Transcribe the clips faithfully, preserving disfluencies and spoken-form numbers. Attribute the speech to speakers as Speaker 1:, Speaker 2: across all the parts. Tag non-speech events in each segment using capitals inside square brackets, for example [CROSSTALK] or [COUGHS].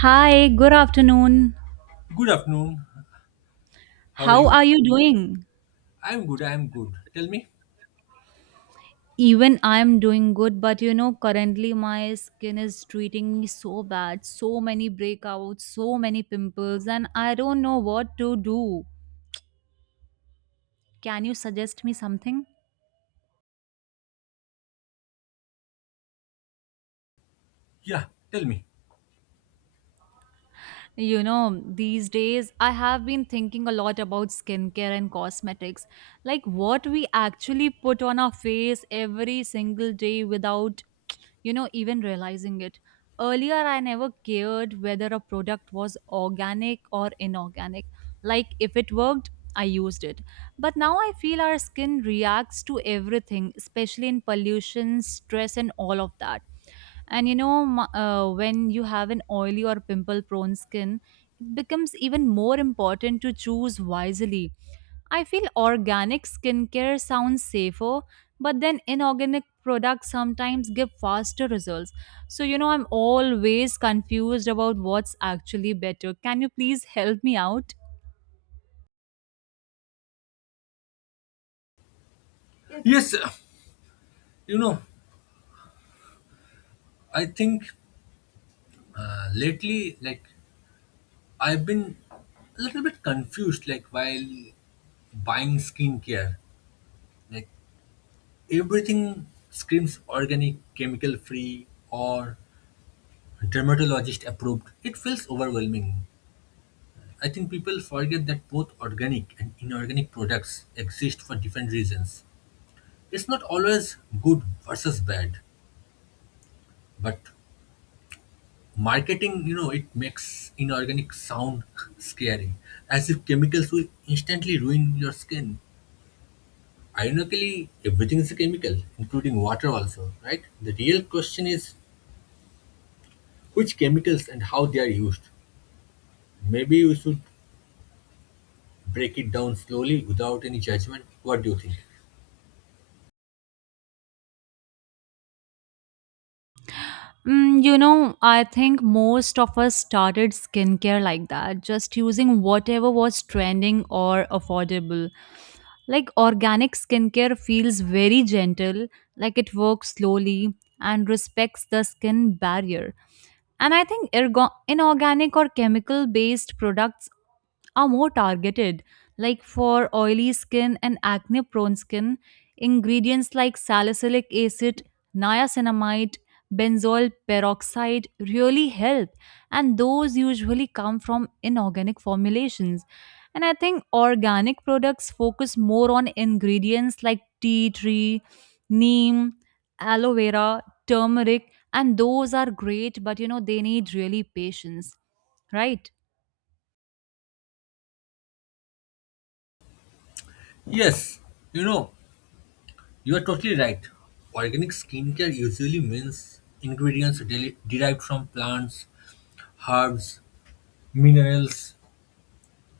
Speaker 1: Hi, good afternoon.
Speaker 2: Good afternoon. How are
Speaker 1: How
Speaker 2: you?
Speaker 1: are you doing?
Speaker 2: I'm good. I'm good. Tell me.
Speaker 1: Even I'm doing good, but you know, currently my skin is treating me so bad. So many breakouts, so many pimples, and I don't know what to do. Can you suggest me something?
Speaker 2: Yeah, tell me.
Speaker 1: You know, these days I have been thinking a lot about skincare and cosmetics. Like what we actually put on our face every single day without you know, even realizing it. Earlier, I never cared whether a product was organic or inorganic. Like, if it worked, I used it. But now I feel our skin reacts to everything, especially in pollution, stress, and all of that. And you know, m- uh, when you have an oily or pimple prone skin, it becomes even more important to choose wisely. I feel organic skincare sounds safer, but then inorganic products sometimes give faster results. So, you know, I'm always confused about what's actually better. Can you please help me out?
Speaker 2: Yeah. Yes, uh, you know, I think uh, lately, like, I've been a little bit confused, like, while buying skincare. Like, everything screams organic, chemical free, or dermatologist approved. It feels overwhelming. I think people forget that both organic and inorganic products exist for different reasons. It's not always good versus bad. But marketing, you know, it makes inorganic sound [LAUGHS] scary, as if chemicals will instantly ruin your skin. Ironically, everything is a chemical, including water also, right? The real question is which chemicals and how they are used. Maybe we should break it down slowly without any judgment. What do you think?
Speaker 1: Mm, you know, I think most of us started skincare like that, just using whatever was trending or affordable. Like organic skincare feels very gentle, like it works slowly and respects the skin barrier. And I think ergo- inorganic or chemical based products are more targeted, like for oily skin and acne prone skin, ingredients like salicylic acid, niacinamide, benzoyl peroxide really help, and those usually come from inorganic formulations. And I think organic products focus more on ingredients like tea tree, neem, aloe vera, turmeric, and those are great, but you know, they need really patience, right?
Speaker 2: Yes, you know, you are totally right. Organic skincare usually means ingredients deli- derived from plants, herbs, minerals,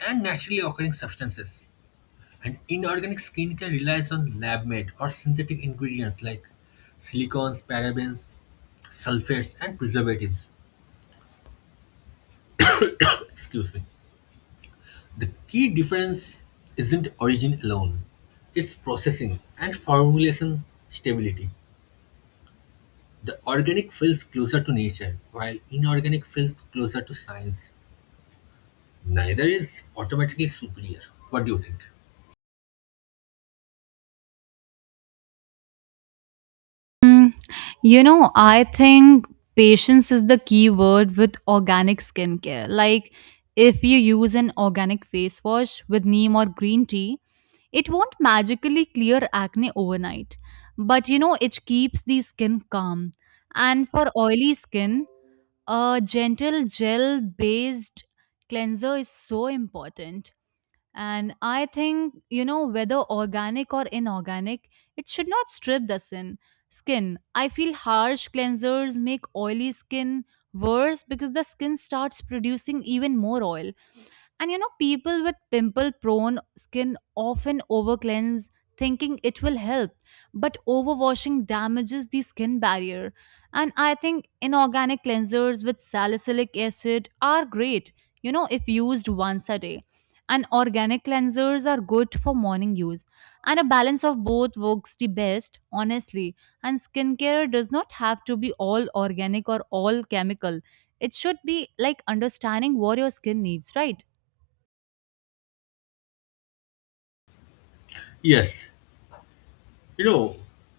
Speaker 2: and naturally occurring substances. And inorganic skincare relies on lab made or synthetic ingredients like silicones, parabens, sulfates, and preservatives. [COUGHS] Excuse me. The key difference isn't origin alone, it's processing and formulation stability. The organic feels closer to nature, while inorganic feels closer to science. Neither is automatically superior. What do you think?
Speaker 1: Mm, you know, I think patience is the key word with organic skincare. Like, if you use an organic face wash with neem or green tea, it won't magically clear acne overnight. But you know, it keeps the skin calm. And for oily skin, a gentle gel based cleanser is so important. And I think, you know, whether organic or inorganic, it should not strip the sin, skin. I feel harsh cleansers make oily skin worse because the skin starts producing even more oil. And you know, people with pimple prone skin often over cleanse thinking it will help, but overwashing damages the skin barrier. And I think inorganic cleansers with salicylic acid are great, you know, if used once a day. And organic cleansers are good for morning use. And a balance of both works the best, honestly. And skincare does not have to be all organic or all chemical. It should be like understanding what your skin needs, right?
Speaker 2: Yes, you know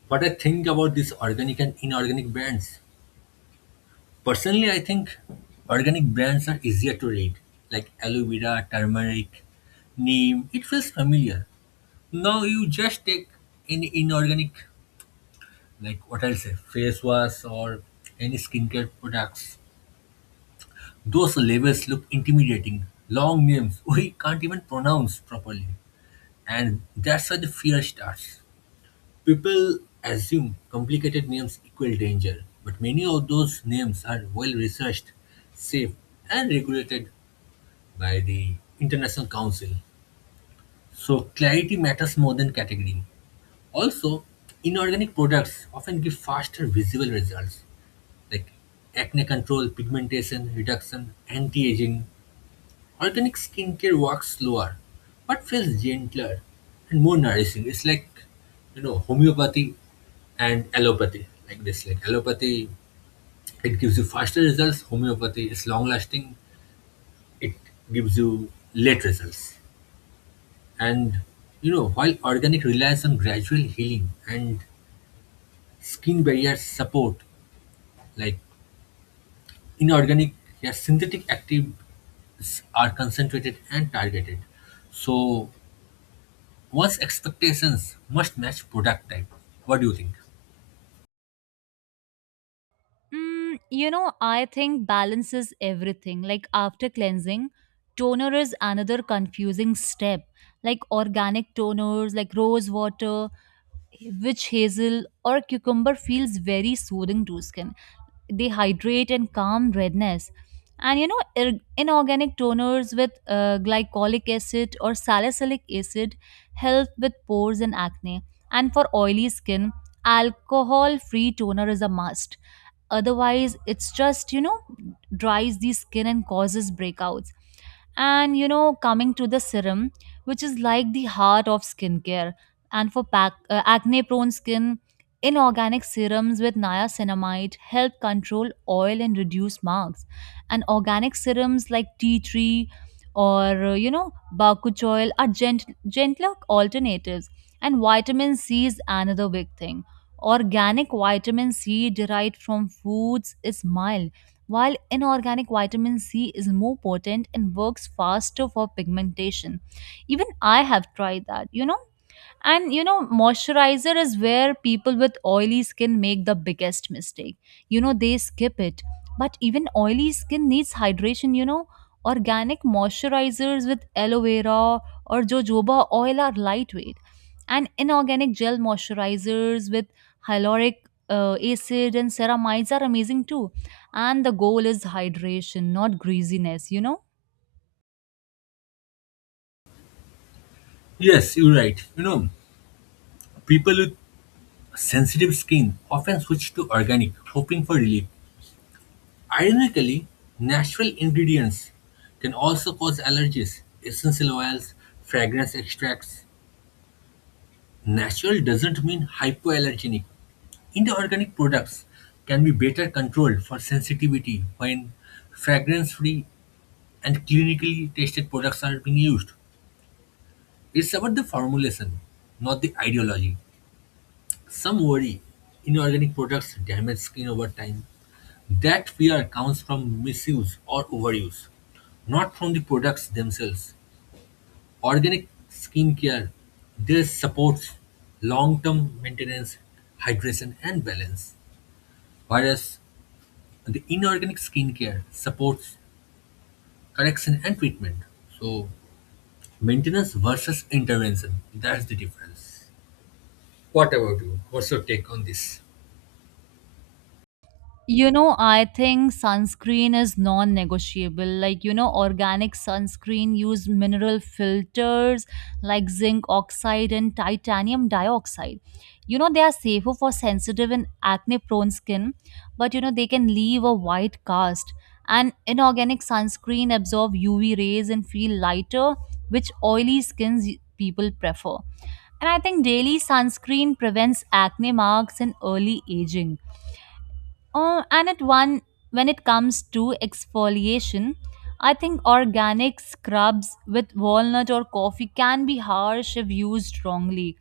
Speaker 2: what I think about these organic and inorganic brands? Personally, I think organic brands are easier to read, like aloe vera, turmeric, neem. It feels familiar. Now you just take any inorganic, like what I'll say, face wash or any skincare products. Those labels look intimidating. Long names [LAUGHS] we can't even pronounce properly. And that's where the fear starts. People assume complicated names equal danger, but many of those names are well researched, safe, and regulated by the International Council. So, clarity matters more than category. Also, inorganic products often give faster visible results like acne control, pigmentation reduction, anti aging. Organic skincare works slower, but feels gentler and more nourishing. It's like, you know, homeopathy and allopathy. Like this, like allopathy, it gives you faster results. Homeopathy is long lasting. It gives you late results. And you know, while organic relies on gradual healing and skin barrier support, like inorganic, yeah, synthetic active are concentrated and targeted. So one's expectations must match product type. What do you think?
Speaker 1: Mm, you know, I think balance is everything. Like after cleansing, toner is another confusing step. Like organic toners, like rose water, witch hazel, or cucumber feels very soothing to skin. They hydrate and calm redness. And you know, ir- inorganic toners with uh, glycolic acid or salicylic acid help with pores and acne. And for oily skin, alcohol-free toner is a must, otherwise it's just you know dries the skin and causes breakouts. And you know coming to the serum, which is like the heart of skincare, and for pac- uh, acne prone skin, inorganic serums with niacinamide help control oil and reduce marks. And organic serums like tea tree or uh, you know bakuch oil are gent- gentler alternatives. And vitamin c is another big thing. Organic vitamin C derived from foods is mild, while inorganic vitamin C is more potent and works faster for pigmentation. Even I have tried that. You know, and you know, moisturizer is where people with oily skin make the biggest mistake. You know, they skip it. But even oily skin needs hydration, you know. Organic moisturizers with aloe vera or jojoba oil are lightweight. And inorganic gel moisturizers with hyaluronic uh, acid and ceramides are amazing too. And the goal is hydration, not greasiness, you know.
Speaker 2: Yes, you're right. You know, people with sensitive skin often switch to organic, hoping for relief. Ironically, natural ingredients can also cause allergies. Essential oils, fragrance extracts. Natural doesn't mean hypoallergenic. Inorganic products can be better controlled for sensitivity when fragrance free and clinically tested products are being used. It's about the formulation, not the ideology. Some worry inorganic products damage skin over time. That fear comes from misuse or overuse, not from the products themselves. Organic skincare this supports long-term maintenance, hydration, and balance, whereas the inorganic skincare supports correction and treatment. So maintenance versus intervention, that's the difference. What about you? What's your take on this?
Speaker 1: You know, I think sunscreen is non negotiable. Like, you know, organic sunscreen use mineral filters like zinc oxide and titanium dioxide. You know, they are safer for sensitive and acne prone skin, but you know, they can leave a white cast. And inorganic sunscreen absorb U V rays and feel lighter, which oily skins people prefer. And I think daily sunscreen prevents acne marks and early aging. Oh, and at one, when it comes to exfoliation, I think organic scrubs with walnut or coffee can be harsh if used wrongly.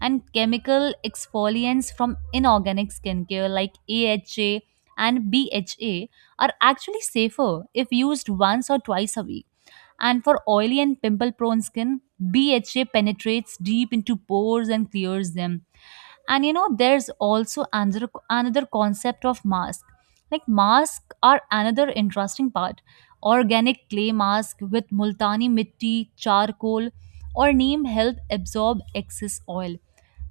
Speaker 1: And chemical exfoliants from inorganic skincare like A H A and B H A are actually safer if used once or twice a week. And for oily and pimple prone skin, B H A penetrates deep into pores and clears them. And you know there's also another another concept of mask. Like masks are another interesting part. Organic clay mask with multani mitti, charcoal, or neem help absorb excess oil.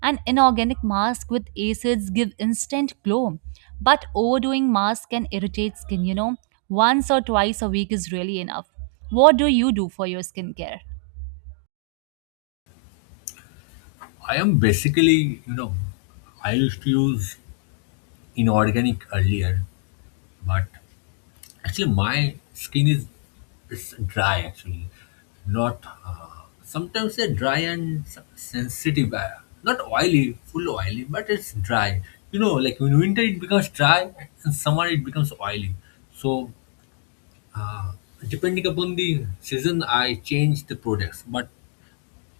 Speaker 1: An inorganic mask with acids give instant glow, but overdoing mask can irritate skin, you know. Once or twice a week is really enough. What do you do for your skincare?
Speaker 2: I am basically, you know, I used to use inorganic earlier, but actually my skin is it's dry actually, not. Uh, sometimes they're dry and s- sensitive, uh, not oily, full oily, but it's dry. You know, like in winter it becomes dry, and summer it becomes oily. So uh, depending upon the season, I change the products, but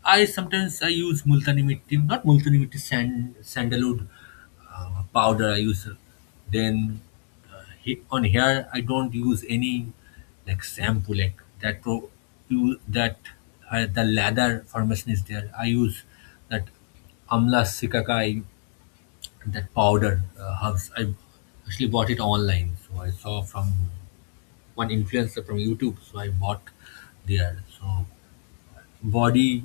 Speaker 2: I sometimes I use multani mitti, not multani mitti, sand, sandalwood uh, powder I use. Then uh, he, on hair I don't use any like shampoo like that. Pro, you that uh, the lather formation is there. I use that amla sikakai that powder uh, herbs. I actually bought it online, so I saw from one influencer from YouTube. So I bought there. So body,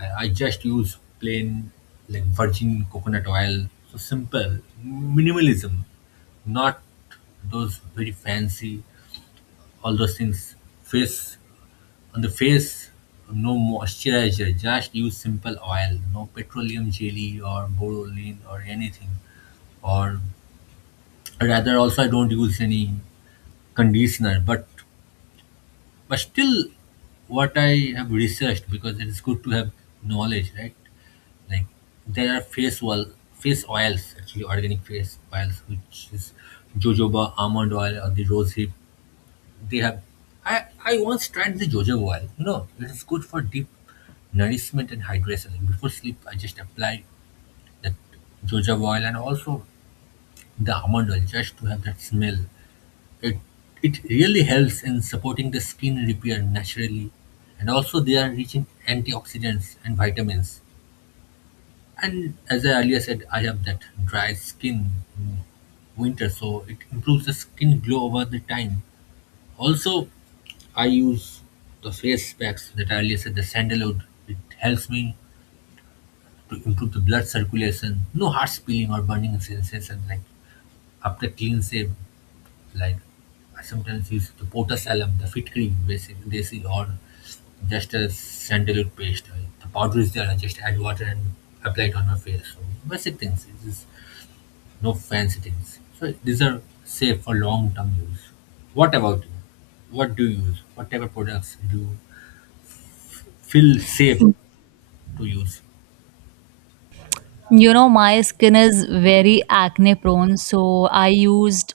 Speaker 2: I, I just use plain like virgin coconut oil. So simple, minimalism, not those very fancy, all those things. Face on the face, no moisturizer, just use simple oil, no petroleum jelly or borolin or anything. Or rather, also, I don't use any conditioner, but but still, what I have researched, because it is good to have knowledge, right? Like there are fish oil, fish oils actually organic fish oils which is jojoba almond oil or the rose hip. They have. I I once tried the jojoba oil. You know it is good for deep nourishment and hydration. Like, before sleep, I just apply that jojoba oil and also the almond oil just to have that smell. It it really helps in supporting the skin repair naturally, and also they are rich in antioxidants and vitamins. And as I earlier said, I have that dry skin in winter, so it improves the skin glow over the time. Also, I use the face packs that I earlier said, the sandalwood. It helps me to improve the blood circulation. No heart peeling or burning sensation like after clean shave. Like I sometimes use the potass alum, the fit cream, basically, desi, or just a sandalwood paste. Like, the powder is there. I just add water and apply it on my face. So basic things. It's no fancy things. So these are safe for long-term use. What about you? What do you use? What type of products do you feel safe to use?
Speaker 1: You know, my skin is very acne prone, so I used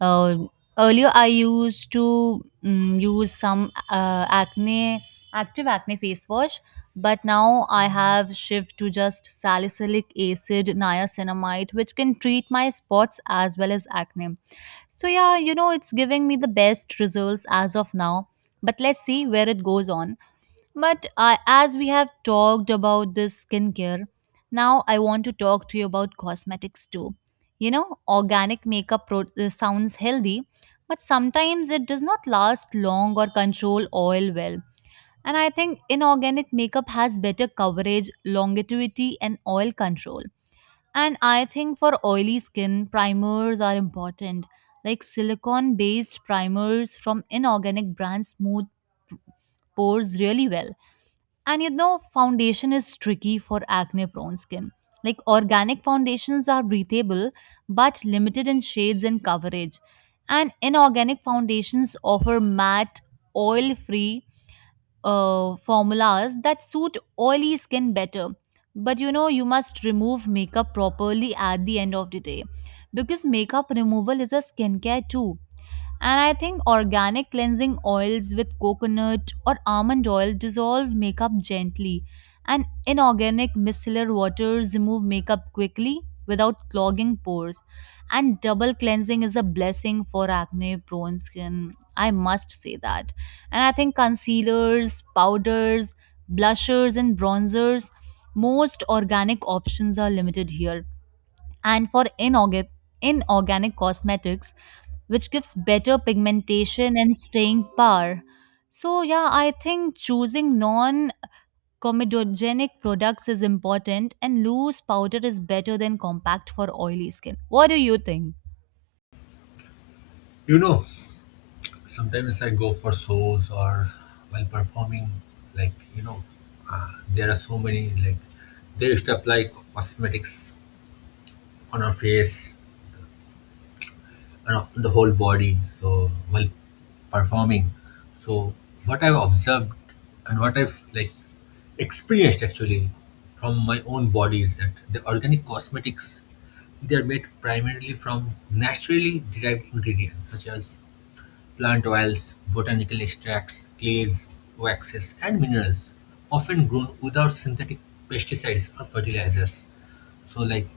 Speaker 1: uh, earlier I used to mm use some uh, acne active acne face wash, but now I have shift to just salicylic acid niacinamide which can treat my spots as well as acne. So yeah, you know it's giving me the best results as of now, but let's see where it goes on. But I, as we have talked about this skincare, now I want to talk to you about cosmetics too. You know, organic makeup pro- uh, sounds healthy, but sometimes it does not last long or control oil well. And I think inorganic makeup has better coverage, longevity, and oil control. And I think for oily skin, primers are important. Like silicone based primers from inorganic brands smooth pores really well. And you know, foundation is tricky for acne prone skin. Like organic foundations are breathable but limited in shades and coverage. And inorganic foundations offer matte, oil free uh, formulas that suit oily skin better. But you know, you must remove makeup properly at the end of the day, because makeup removal is a skincare too. And I think organic cleansing oils with coconut or almond oil dissolve makeup gently, and inorganic micellar waters remove makeup quickly without clogging pores. And double cleansing is a blessing for acne prone skin. I must say that. And I think concealers, powders, blushers, and bronzers, most organic options are limited here. And for inorganic, inorganic cosmetics, which gives better pigmentation and staying power. So, yeah, I think choosing non comedogenic products is important, and loose powder is better than compact for oily skin. What do you think?
Speaker 2: You know, sometimes I go for shows or while performing, like you know, uh, there are so many like they used to apply cosmetics on our face, you know, the whole body. So while performing, so what I've observed and what I've like experienced actually from my own body is that the organic cosmetics, they are made primarily from naturally derived ingredients such as plant oils, botanical extracts, clays, waxes, and minerals, often grown without synthetic pesticides or fertilizers. So, like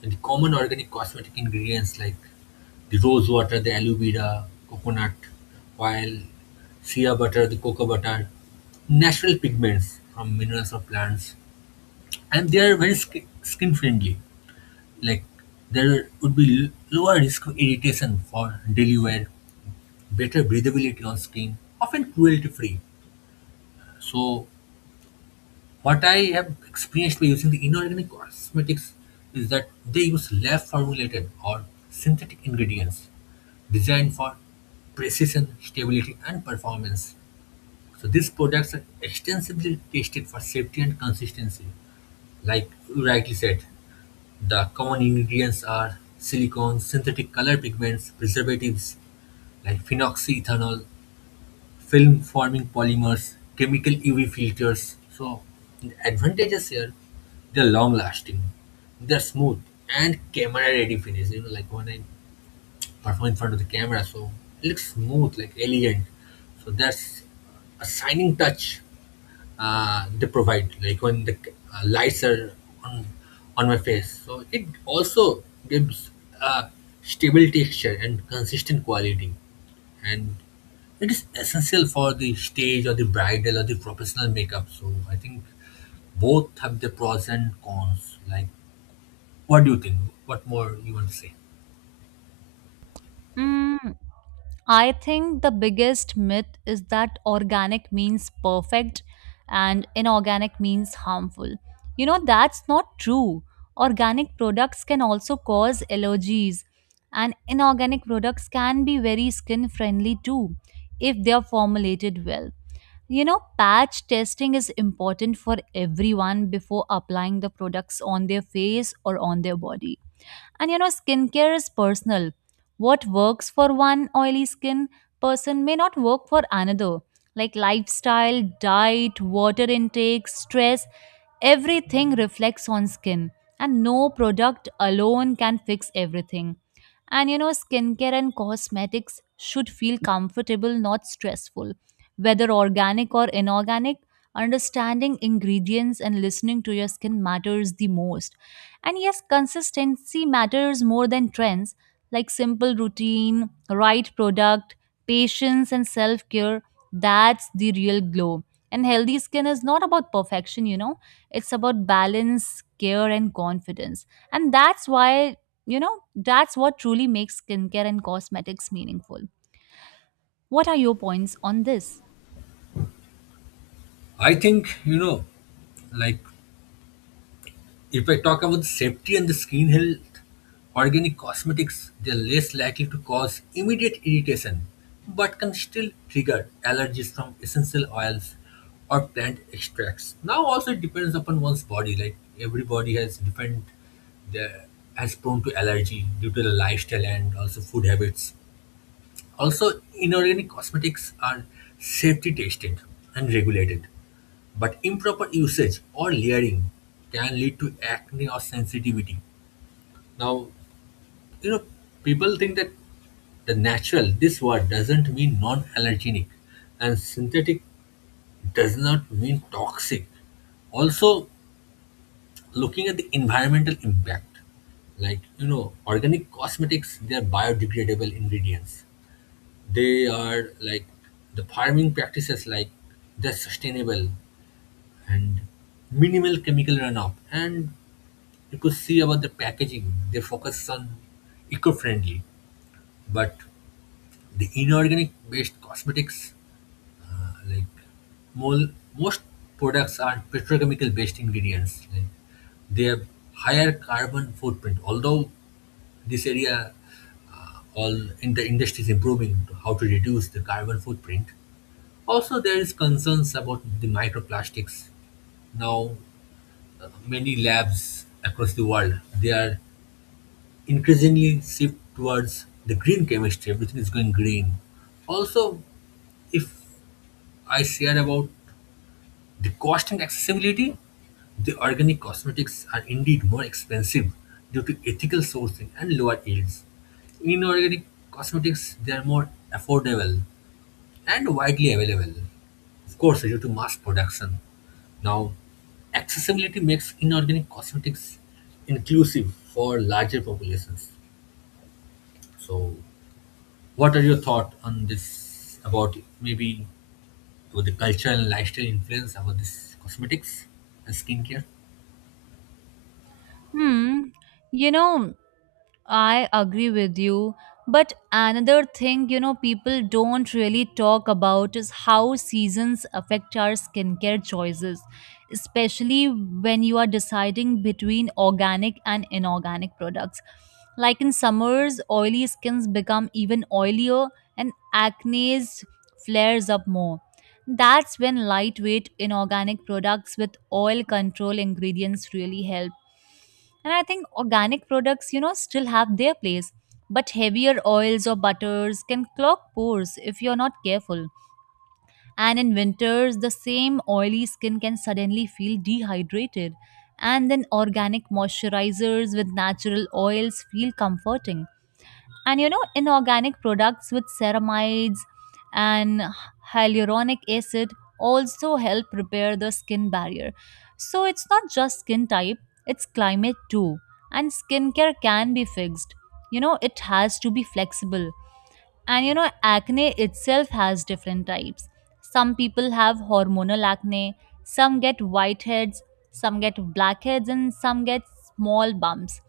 Speaker 2: the common organic cosmetic ingredients like the rose water, the aloe vera, coconut oil, shea butter, the cocoa butter, natural pigments from minerals or plants, and they are very sk- skin friendly. Like there would be l- lower risk of irritation for daily wear, better breathability on skin, often cruelty free. So, what I have experienced by using the inorganic cosmetics is that they use lab formulated or synthetic ingredients designed for precision, stability, and performance. So, these products are extensively tested for safety and consistency. Like you rightly said, the common ingredients are silicone, synthetic color pigments, preservatives like phenoxyethanol, film-forming polymers, chemical U V filters. So the advantages here, they're long-lasting, they're smooth, and camera-ready finish. You know, like when I perform in front of the camera, so it looks smooth, like elegant. So that's a shining touch, uh, they provide, like when the uh, lights are on, on my face, so it also gives a stable texture and consistent quality, and it is essential for the stage or the bridal or the professional makeup. So I think both have the pros and cons. Like, what do you think? What more you want to say?
Speaker 1: Mm, I think the biggest myth is that organic means perfect and inorganic means harmful. You know, that's not true. Organic products can also cause allergies, and inorganic products can be very skin friendly too if they are formulated well. You know, patch testing is important for everyone before applying the products on their face or on their body. And you know, skincare is personal. What works for one oily skin person may not work for another. Like lifestyle, diet, water intake, stress, everything reflects on skin. And no product alone can fix everything. And you know, skincare and cosmetics should feel comfortable, not stressful. Whether organic or inorganic, understanding ingredients and listening to your skin matters the most. And yes, consistency matters more than trends, like simple routine, right product, patience, and self care. That's the real glow. And healthy skin is not about perfection, you know, it's about balance, care, and confidence. And that's why, you know, that's what truly makes skincare and cosmetics meaningful. What are your points on this?
Speaker 2: I think you know like if I talk about the safety and the skin health, organic cosmetics, they are less likely to cause immediate irritation, but can still trigger allergies from essential oils or plant extracts. Now also it depends upon one's body. Like everybody has different, the has prone to allergy due to the lifestyle and also food habits. Also, inorganic cosmetics are safety tested and regulated, but improper usage or layering can lead to acne or sensitivity. Now, you know, people think that the natural, this word doesn't mean non allergenic, and synthetic does not mean toxic. Also, looking at the environmental impact, like, you know, organic cosmetics, they are biodegradable ingredients. They are like the farming practices, like they're sustainable and minimal chemical runoff. And you could see about the packaging, they focus on eco-friendly, but the inorganic-based cosmetics, uh, like mol- most products are petrochemical-based ingredients. Like they have higher carbon footprint, although this area all in the industry is improving to how to reduce the carbon footprint. Also, there is concerns about the microplastics now. Uh, many labs across the world, they are increasingly shift towards the green chemistry. Everything is going green. Also, if I share about the cost and accessibility, the organic cosmetics are indeed more expensive due to ethical sourcing and lower yields. Inorganic cosmetics, they are more affordable and widely available. Of course, due to mass production. Now, accessibility makes inorganic cosmetics inclusive for larger populations. So, what are your thoughts on this about maybe about the cultural and lifestyle influence about this cosmetics and skincare?
Speaker 1: Hmm. You know, I agree with you. But another thing, you know, people don't really talk about is how seasons affect our skincare choices, especially when you are deciding between organic and inorganic products. Like in summers, oily skins become even oilier and acne flares up more. That's when lightweight inorganic products with oil control ingredients really help. And I think organic products, you know, still have their place, but heavier oils or butters can clog pores if you're not careful. And in winters, the same oily skin can suddenly feel dehydrated. And then organic moisturizers with natural oils feel comforting. And you know inorganic products with ceramides and hyaluronic acid also help repair the skin barrier. So it's not just skin type, it's climate too. And skincare can be fixed, you know it has to be flexible. And you know, acne itself has different types. Some people have hormonal acne, some get whiteheads, some get blackheads, and some get small bumps.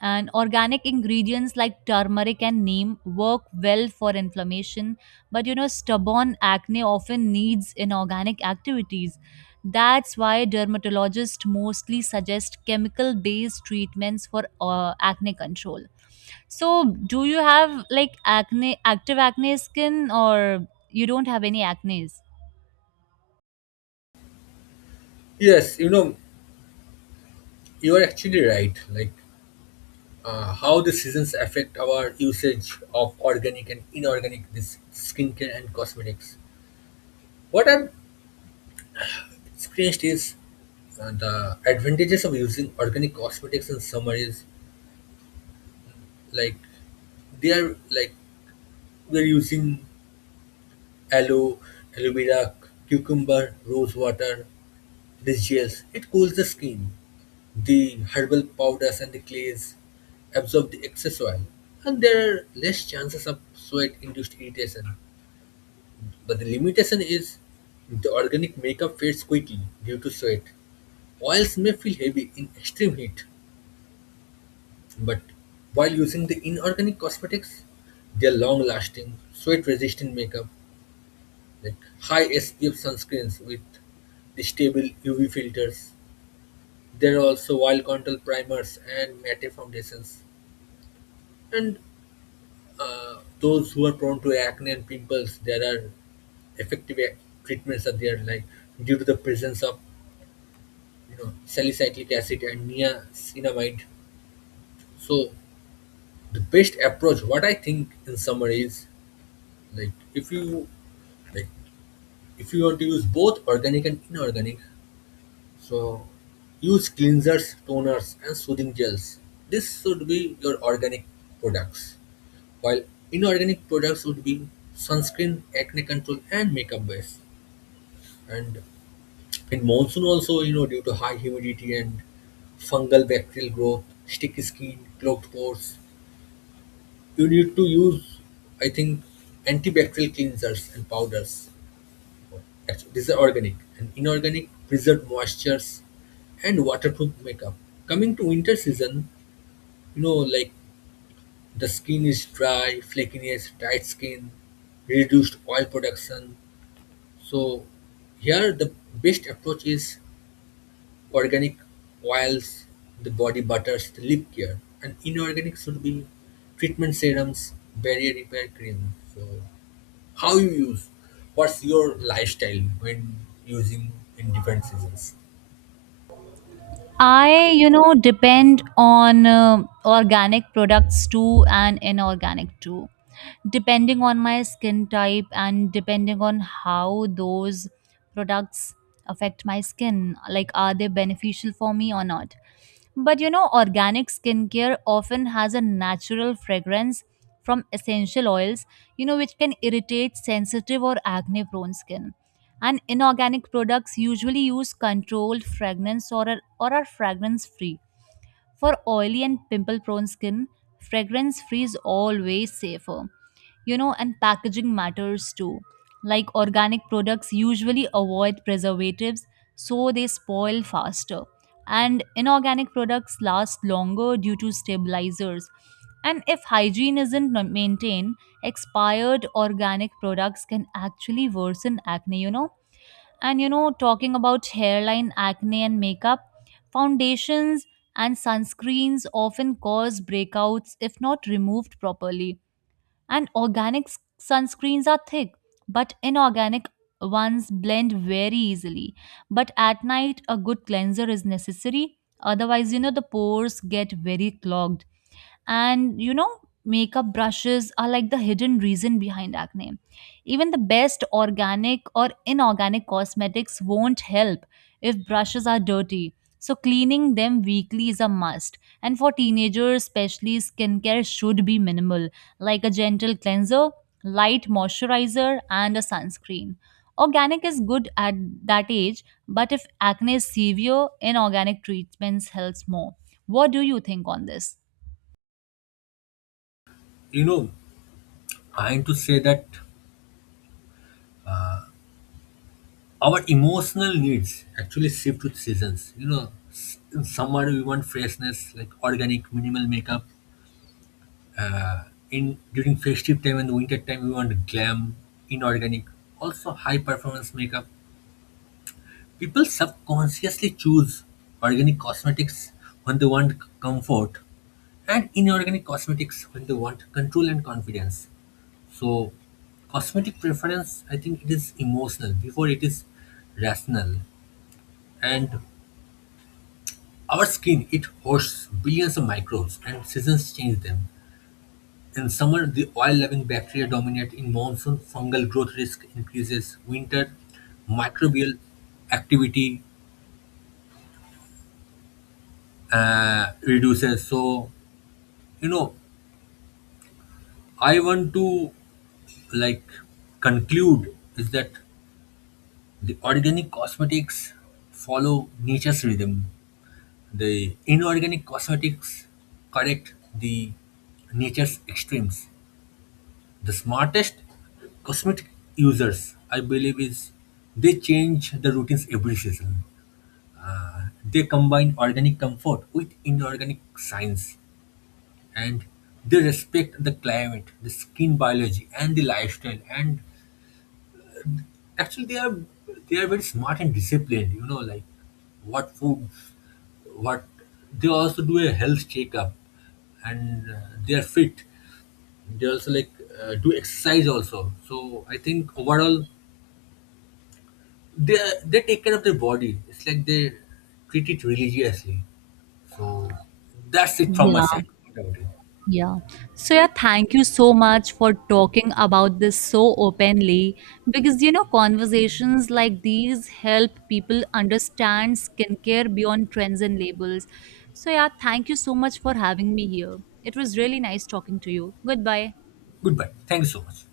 Speaker 1: And organic ingredients like turmeric and neem work well for inflammation, but you know, stubborn acne often needs inorganic activities. That's why dermatologists mostly suggest chemical based treatments for uh, acne control. So, do you have like acne, active acne skin, or you don't have any acne?
Speaker 2: Yes, you know, you are actually right. Like uh, how the seasons affect our usage of organic and inorganic, this skincare and cosmetics. What I've experienced is uh, the advantages of using organic cosmetics in summer is, like, they are, like, we're using aloe, aloe vera, cucumber, rose water. This gels, it cools the skin. The herbal powders and the clays absorb the excess oil, and there are less chances of sweat induced irritation. But the limitation is the organic makeup fades quickly due to sweat. Oils may feel heavy in extreme heat, but while using the inorganic cosmetics, they are long lasting, sweat resistant makeup like high S P F sunscreens with the stable U V filters. There are also wild control primers and matte foundations. And uh, those who are prone to acne and pimples, there are effective ac- treatments are there, like due to the presence of you know salicylic acid and niacinamide. So the best approach, what I think in summary is, like, if you like if you want to use both organic and inorganic, so use cleansers, toners, and soothing gels. This should be your organic products, while inorganic products would be sunscreen, acne control, and makeup base. And in monsoon also, you know, due to high humidity and fungal bacterial growth, sticky skin, clogged pores, you need to use, I think, antibacterial cleansers and powders. Actually, these are organic and inorganic preserved moistures and waterproof makeup. Coming to winter season, you know, like the skin is dry, flakiness, tight skin, reduced oil production. So here the best approach is organic oils, the body butters, the lip care, and inorganic should be treatment serums, barrier repair cream. So how you use, what's your lifestyle when using in different seasons?
Speaker 1: I, you know, depend on uh, organic products too and inorganic too, depending on my skin type and depending on how those products affect my skin. Like, are they beneficial for me or not? But you know, organic skincare often has a natural fragrance from essential oils, you know, which can irritate sensitive or acne prone skin. And inorganic products usually use controlled fragrance or are, or are fragrance free. For oily and pimple prone skin, fragrance free is always safer. You know and packaging matters too. Like organic products usually avoid preservatives, so they spoil faster. And inorganic products last longer due to stabilizers. And if hygiene isn't ma- maintained, expired organic products can actually worsen acne, you know. And you know talking about hairline acne and makeup, foundations and sunscreens often cause breakouts if not removed properly. And organic s- sunscreens are thick, but inorganic ones blend very easily. But at night, a good cleanser is necessary. Otherwise, you know, the pores get very clogged. And you know, makeup brushes are like the hidden reason behind acne. Even the best organic or inorganic cosmetics won't help if brushes are dirty. So, cleaning them weekly is a must. And for teenagers, especially, skincare should be minimal, like a gentle cleanser, light moisturizer, and a sunscreen. Organic is good at that age, but if acne is severe, inorganic treatments helps more. What do you think on this?
Speaker 2: You know i am to say that our emotional needs actually shift with seasons. You know, s- in summer we want freshness, like organic, minimal makeup. Uh, in During festive time and winter time, we want glam, inorganic, also high performance makeup. People subconsciously choose organic cosmetics when they want comfort, and inorganic cosmetics when they want control and confidence. So, cosmetic preference, I think it is emotional before it is rational. And our skin, it hosts billions of microbes, and seasons change them. In summer, the oil-loving bacteria dominate. In monsoon, fungal growth risk increases. Winter, microbial activity uh, reduces. So, you know, I want to, like, conclude is that the organic cosmetics follow nature's rhythm. The inorganic cosmetics correct the nature's extremes. The smartest cosmetic users, I believe, is they change the routines every season. Uh, they combine organic comfort with inorganic science, and they respect the climate, the skin biology, and the lifestyle. And actually, they are they are very smart and disciplined. You know, like what food, what they also do a health checkup, and uh, they are fit. They also like uh, do exercise also. So I think overall they they take care of their body. It's like they treat it religiously. So that's it from my
Speaker 1: Yeah,
Speaker 2: side. What about you?
Speaker 1: yeah. So, yeah, thank you so much for talking about this so openly, because you know, conversations like these help people understand skincare beyond trends and labels. So, yeah, thank you so much for having me here. It was really nice talking to you. Goodbye.
Speaker 2: Goodbye. Thank you so much.